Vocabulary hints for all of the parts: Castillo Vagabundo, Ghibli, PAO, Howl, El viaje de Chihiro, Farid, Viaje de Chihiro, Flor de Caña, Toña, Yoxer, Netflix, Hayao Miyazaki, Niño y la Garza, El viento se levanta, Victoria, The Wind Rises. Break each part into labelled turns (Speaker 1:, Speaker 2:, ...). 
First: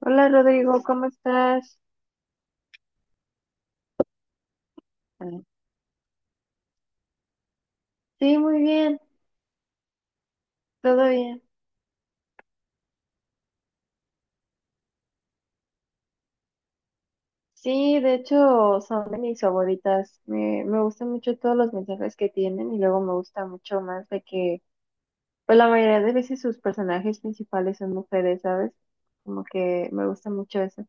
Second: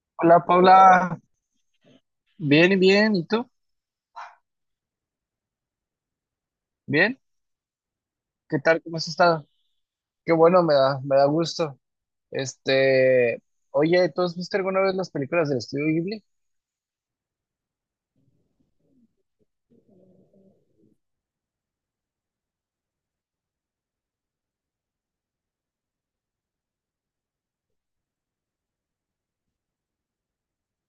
Speaker 1: Hola
Speaker 2: Hola
Speaker 1: Rodrigo, ¿cómo
Speaker 2: Paula,
Speaker 1: estás?
Speaker 2: bien y bien, ¿y tú?
Speaker 1: Mm.
Speaker 2: ¿Bien?
Speaker 1: Sí,
Speaker 2: ¿Qué
Speaker 1: muy
Speaker 2: tal? ¿Cómo
Speaker 1: bien,
Speaker 2: has estado? Qué bueno, me da,
Speaker 1: todo
Speaker 2: me da
Speaker 1: bien.
Speaker 2: gusto. Este, Oye, ¿tú has visto alguna vez las películas del estudio Ghibli?
Speaker 1: Sí, de hecho son de mis favoritas. Me gustan mucho todos los mensajes que tienen y luego me gusta mucho más de que, pues la mayoría de veces sus personajes principales son mujeres, ¿sabes? Como que me gusta mucho eso.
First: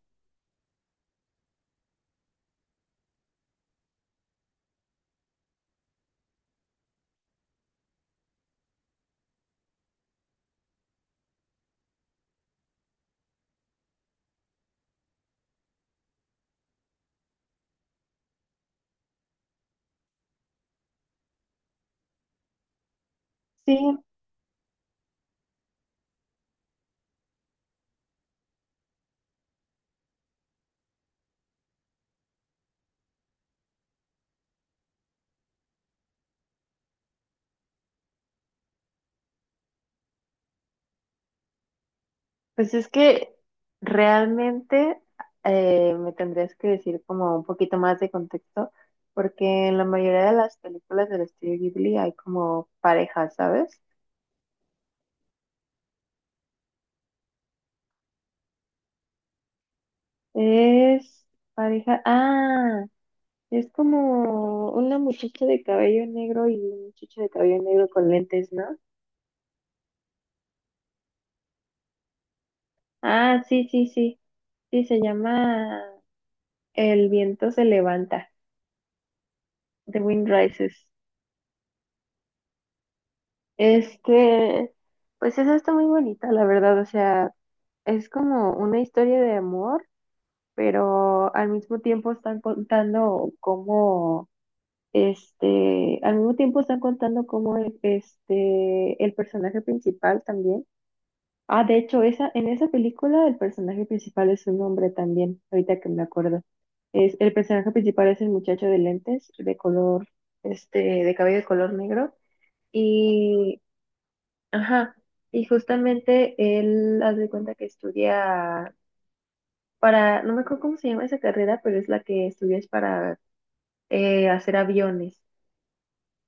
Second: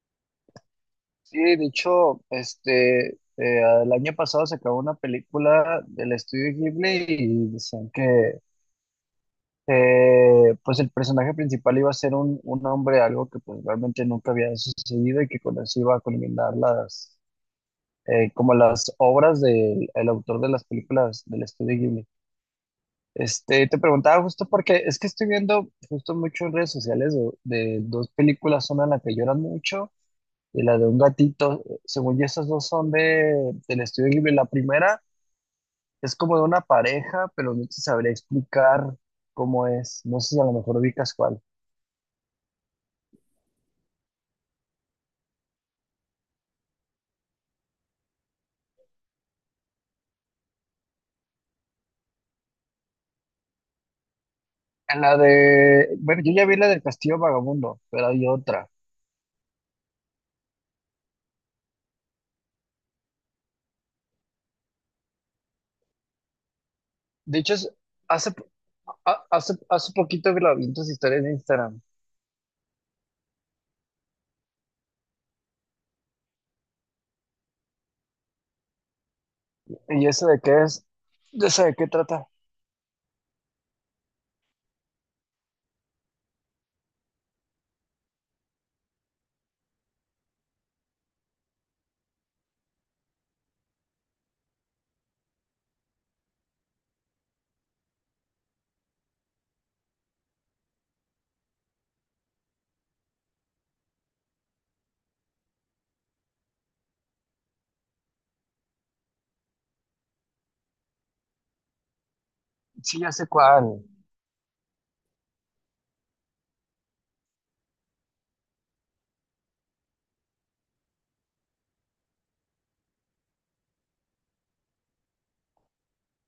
Speaker 2: Sí, de hecho, el año pasado se acabó una película del estudio Ghibli y decían que pues el personaje principal iba a ser un hombre, algo que pues realmente nunca había sucedido y que con eso iba a culminar las, como las obras del el autor de las películas del estudio Ghibli.
Speaker 1: Sí,
Speaker 2: Te preguntaba justo porque es que estoy viendo justo mucho en redes sociales de dos películas, una en la que lloran mucho y la de un gatito. Según yo, esas dos son del estudio Ghibli. La primera es como de una pareja, pero no te sabría explicar cómo es. No sé si a lo mejor ubicas cuál.
Speaker 1: pues es que realmente me tendrías que decir como un poquito más de contexto, porque en la mayoría de las películas del estudio Ghibli hay como parejas, ¿sabes?
Speaker 2: En la de, bueno, yo ya vi la del Castillo Vagabundo, pero hay otra.
Speaker 1: Es pareja. Ah, es como una muchacha de cabello negro y un muchacho de
Speaker 2: De hecho,
Speaker 1: cabello negro con
Speaker 2: hace,
Speaker 1: lentes, ¿no?
Speaker 2: hace poquito que la vi en tus historias de Instagram.
Speaker 1: Ah, sí, sí, sí. Sí, se llama El viento se levanta, The
Speaker 2: ¿Y eso
Speaker 1: Wind
Speaker 2: de qué
Speaker 1: Rises.
Speaker 2: es? ¿De eso de qué trata?
Speaker 1: Este, pues esa está muy bonita, la verdad. O sea, es como una historia de amor, pero al mismo tiempo están contando cómo el personaje principal también. Ah, de hecho, en esa película el personaje principal es un hombre también, ahorita que me acuerdo. El personaje principal es el muchacho de lentes, de color, de cabello de color negro.
Speaker 2: Sí, ya sé
Speaker 1: Y,
Speaker 2: cuál.
Speaker 1: ajá, y justamente él haz de cuenta que estudia para, no me acuerdo cómo se llama esa carrera, pero es la que estudias para hacer aviones.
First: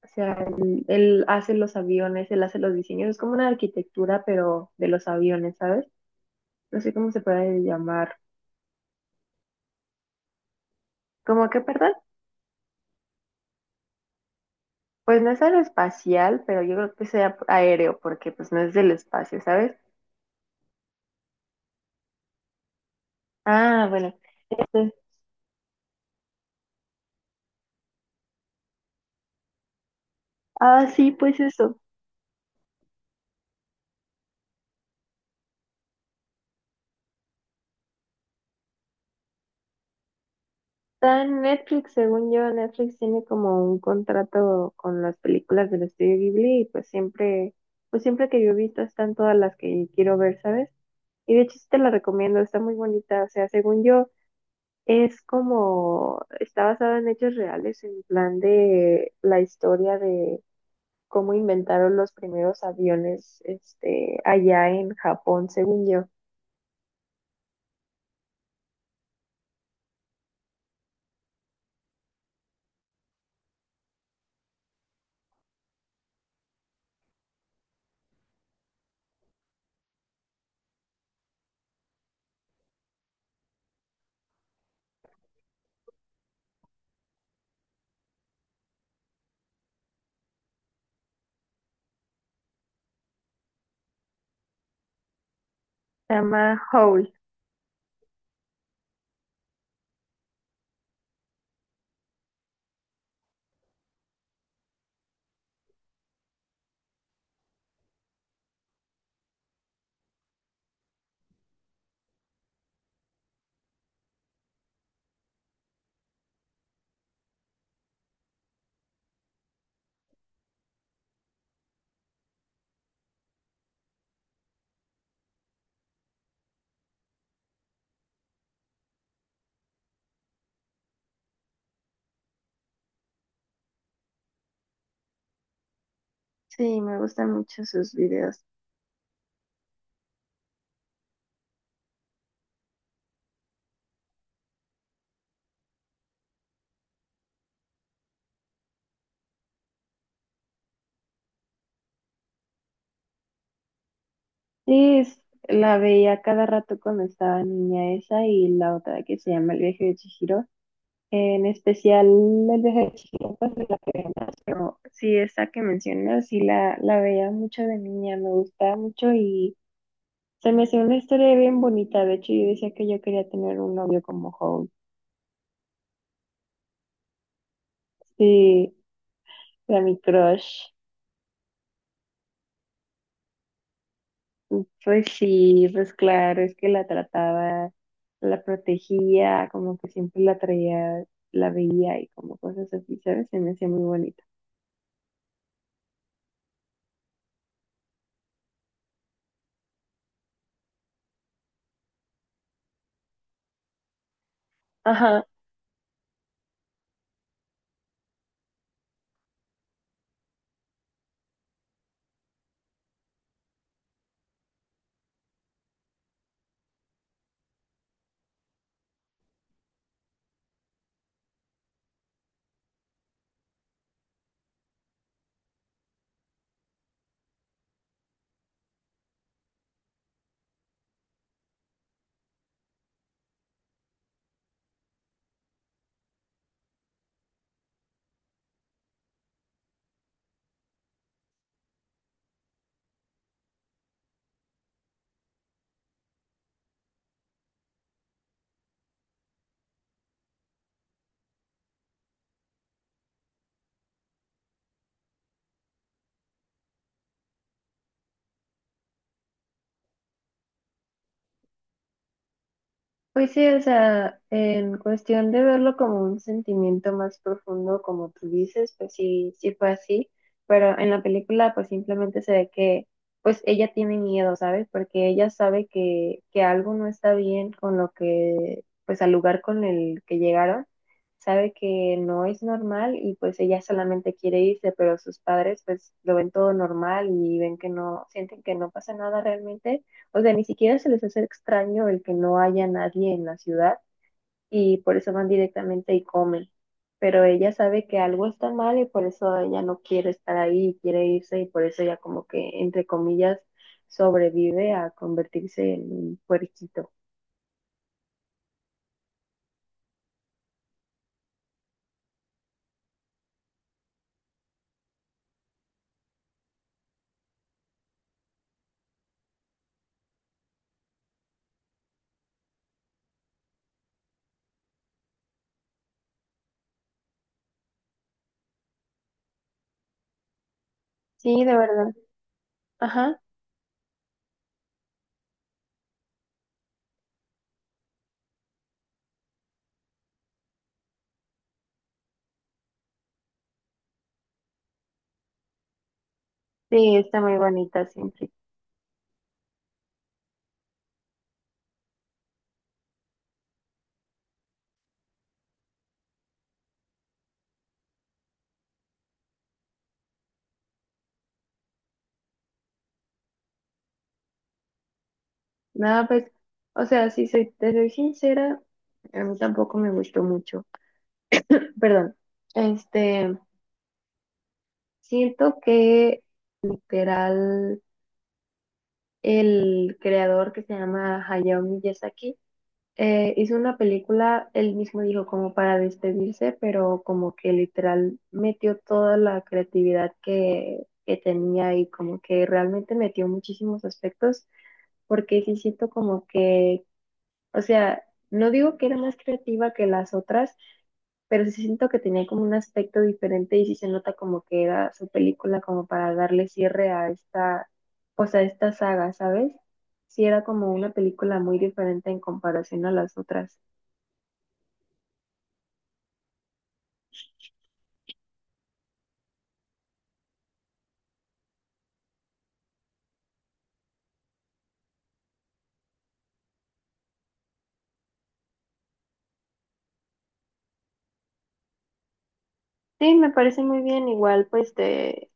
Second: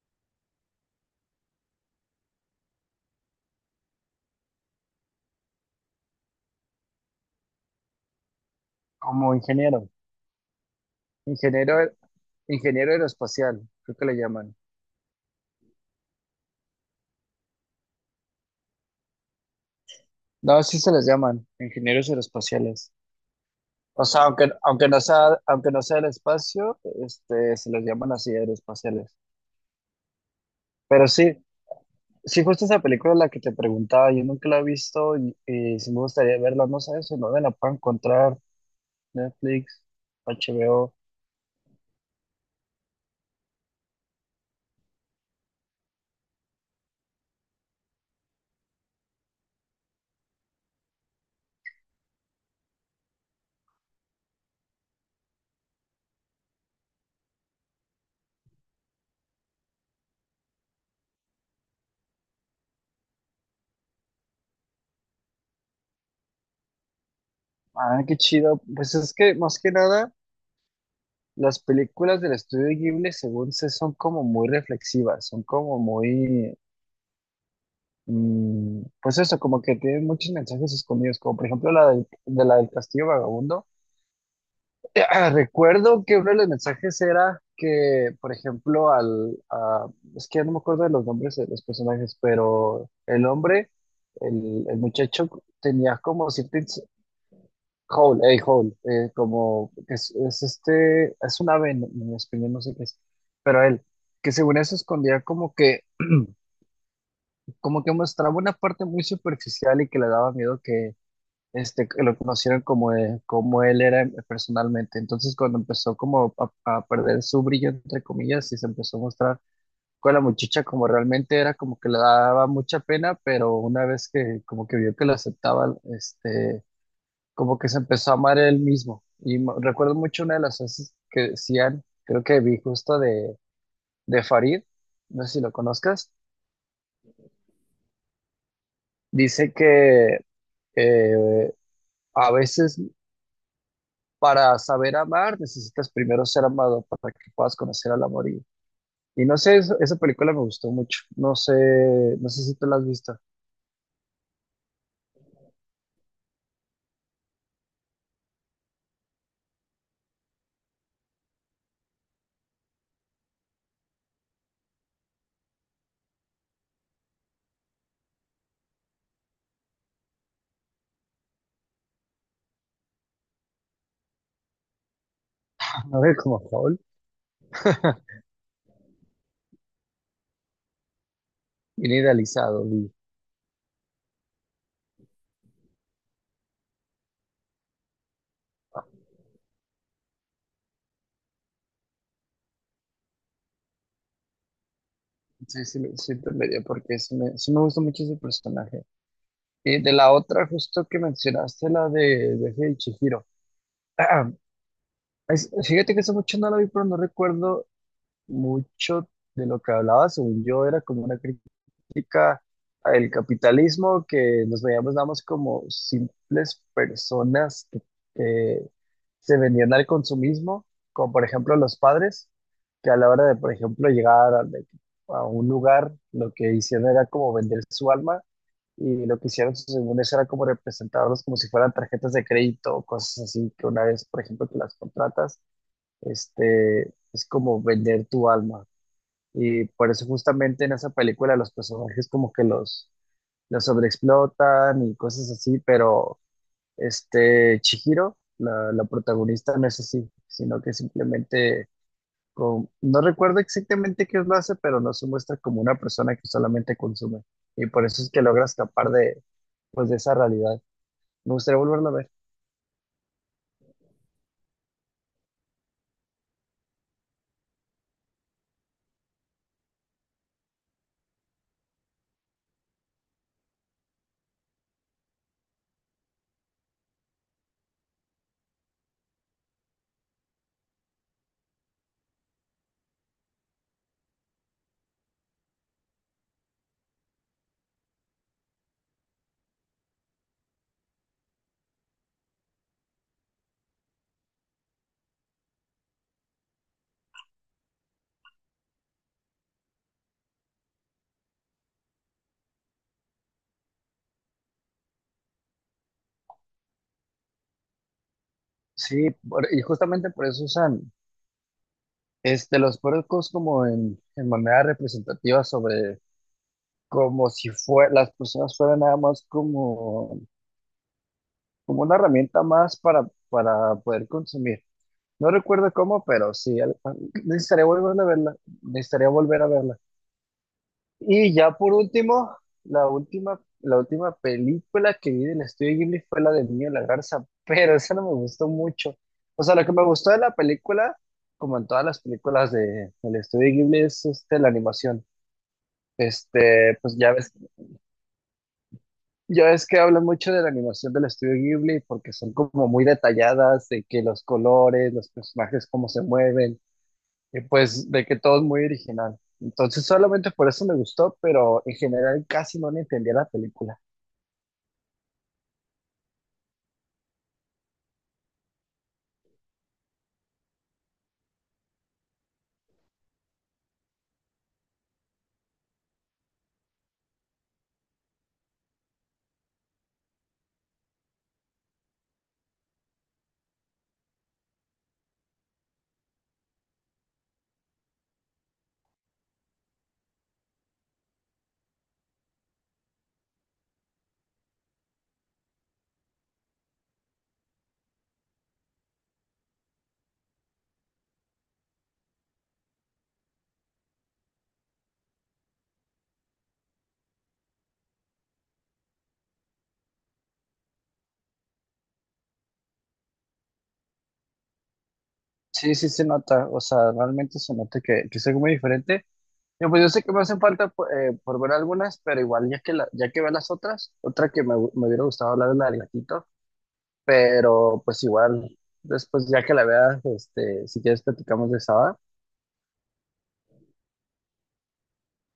Speaker 1: O sea, él hace los aviones, él hace los diseños, es como una arquitectura, pero de los aviones, ¿sabes? No sé cómo se puede llamar.
Speaker 2: Como ingeniero,
Speaker 1: ¿Cómo que,
Speaker 2: ingeniero,
Speaker 1: perdón?
Speaker 2: ingeniero aeroespacial, creo que le llaman.
Speaker 1: Pues no es aeroespacial, pero yo creo que sea aéreo, porque pues no es del espacio, ¿sabes?
Speaker 2: No, sí se les llaman, ingenieros aeroespaciales.
Speaker 1: Ah,
Speaker 2: O
Speaker 1: bueno.
Speaker 2: sea,
Speaker 1: entonces-
Speaker 2: aunque no sea el espacio, se les llaman así aeroespaciales.
Speaker 1: ah,
Speaker 2: Pero
Speaker 1: sí,
Speaker 2: sí,
Speaker 1: pues eso.
Speaker 2: sí justo esa película de la que te preguntaba, yo nunca la he visto y sí me gustaría verla, no sé si no me la puedo encontrar, Netflix, HBO.
Speaker 1: Está en Netflix, según yo, Netflix tiene como un contrato con las películas del estudio Ghibli y pues siempre que yo he visto están todas las que quiero ver, ¿sabes? Y de hecho sí te la recomiendo, está muy bonita. O sea, según yo, es como, está basado en hechos reales, en plan de la historia de cómo inventaron los primeros aviones, allá en Japón, según yo.
Speaker 2: Ah, qué chido. Pues es que más que nada, las películas del estudio Ghibli, según sé, son como muy reflexivas, son como muy mm, pues eso, como que tiene muchos mensajes escondidos, como por ejemplo la del Castillo Vagabundo. Recuerdo que uno de los mensajes era que, por ejemplo, es que ya no me acuerdo de los nombres de los personajes, pero el hombre, el muchacho tenía
Speaker 1: Se
Speaker 2: como cierto
Speaker 1: llama Howl.
Speaker 2: Howl, hey, Howl, como que es es un ave en español, no sé qué es, pero él, que según eso escondía como que como que mostraba una parte muy superficial y que le daba miedo que que lo conocieran como como él era personalmente. Entonces cuando empezó a perder su brillo, entre comillas, y se empezó a mostrar con la muchacha como realmente era, como que le daba mucha pena, pero una vez que como que vio que lo aceptaba, como que se empezó a amar él mismo. Y recuerdo mucho una de las frases que decían, creo que vi justo de Farid, no sé si lo conozcas,
Speaker 1: Sí, me gustan mucho sus videos.
Speaker 2: dice que eh, a veces para saber amar necesitas primero ser amado para que puedas conocer al amor. Y no sé, esa película me gustó mucho. No sé, no sé si tú la has visto.
Speaker 1: Sí, la veía cada rato cuando estaba niña esa y la otra que se llama El viaje de Chihiro. En especial El viaje de Chihiro, pues me la veía más, pero sí, esa que mencionas, sí la veía mucho de niña, me gustaba mucho. Se me hacía una historia bien bonita. De hecho, yo decía que yo quería tener un novio como Holt.
Speaker 2: No ve como Paul,
Speaker 1: Sí, era mi crush.
Speaker 2: bien idealizado.
Speaker 1: Pues sí, pues claro, es que la trataba, la protegía, como que siempre la traía, la veía y como cosas así, ¿sabes? Se me hacía muy bonita.
Speaker 2: Sí, sí te medio porque sí me gustó mucho ese personaje. Y de la otra, justo que mencionaste, la de Viaje de Chihiro.
Speaker 1: Ajá.
Speaker 2: Fíjate que hace mucho no la vi, pero no recuerdo mucho de lo que hablaba, según yo, era como una crítica al capitalismo, que nos veíamos nada más como simples personas que se vendían al consumismo, como por ejemplo los padres, que a la hora de, por ejemplo, a un lugar, lo que hicieron era como vender su alma, y lo que hicieron, según eso, era como representarlos como si fueran tarjetas de crédito o cosas así, que una vez, por ejemplo, que las contratas es como vender tu alma. Y por eso justamente en esa película los personajes como que los sobreexplotan y cosas así, pero Chihiro, la protagonista, no es así, sino que simplemente, no recuerdo exactamente qué es lo hace, pero no se muestra como una persona que solamente consume. Y por eso es que logra escapar de, pues, de esa realidad. Me gustaría volverla a ver.
Speaker 1: Pues sí, o sea, en cuestión de verlo como un sentimiento más profundo, como tú dices, pues sí, sí fue así, pero en la película pues simplemente se ve que pues ella tiene miedo, ¿sabes? Porque ella sabe que algo no está bien con lo que, pues al lugar con el que llegaron, sabe que no es normal y pues ella solamente quiere irse, pero sus padres pues lo ven todo normal y ven que no, sienten que no pasa nada realmente. O sea, ni siquiera se les hace extraño el que no haya nadie en la ciudad y por eso van directamente y comen. Pero ella sabe que algo está mal y por eso ella no quiere estar ahí, quiere irse y por eso ella como que, entre comillas, sobrevive a convertirse en un puerquito.
Speaker 2: Sí, y justamente por eso usan los puercos como en manera representativa sobre como si fue, las personas fueran nada más como una herramienta más para poder consumir. No recuerdo cómo, pero sí, necesitaría volver a verla, necesitaría volver a verla. Y
Speaker 1: Sí,
Speaker 2: ya
Speaker 1: de
Speaker 2: por
Speaker 1: verdad.
Speaker 2: último,
Speaker 1: Ajá.
Speaker 2: la última película que vi del estudio Ghibli fue la del Niño y la Garza, pero esa no me gustó mucho. O sea, lo que me gustó de la película como en todas las películas del estudio Ghibli es la animación.
Speaker 1: Sí,
Speaker 2: Pues
Speaker 1: está muy bonita siempre.
Speaker 2: ya ves que hablan mucho de la animación del estudio Ghibli porque son como muy detalladas, de que los colores, los personajes, cómo se mueven, y pues de que todo es muy original. Entonces solamente por eso me gustó, pero en general casi no le entendía la película.
Speaker 1: Nada, pues, o sea, si soy, te soy sincera, a mí tampoco me gustó mucho. Perdón. Este, Siento que, literal, el creador que se llama Hayao Miyazaki hizo una película, él mismo dijo como para despedirse, pero como que literal metió toda la creatividad que tenía y como que realmente metió muchísimos aspectos, porque sí siento como que, o sea, no digo que era más creativa que las otras, pero sí siento que tenía como un aspecto diferente y sí se nota como que era su película como para darle cierre a esta, pues a esta saga, ¿sabes? Sí era como una película muy diferente en comparación a las otras.
Speaker 2: Sí, sí se nota, o sea, realmente se nota que es algo muy diferente. Yo, pues yo sé que me hacen falta por ver algunas, pero igual ya que, ya que veo las otras, otra que me hubiera gustado hablar es la del gatito, pero pues igual, después ya que la veas, si quieres platicamos de esa, va.
Speaker 1: Sí, me parece muy bien, igual pues te,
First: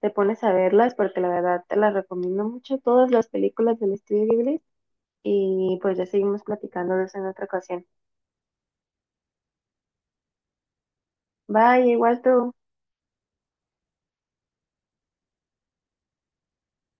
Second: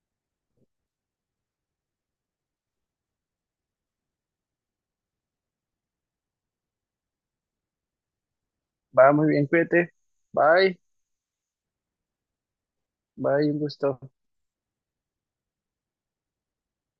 Speaker 1: te pones a verlas porque la verdad te las recomiendo mucho, todas las películas del estudio Ghibli y pues ya seguimos platicando de eso en otra ocasión.
Speaker 2: Va, muy bien, cuídate. Bye,
Speaker 1: Bye, igual tú.
Speaker 2: bye, un gusto.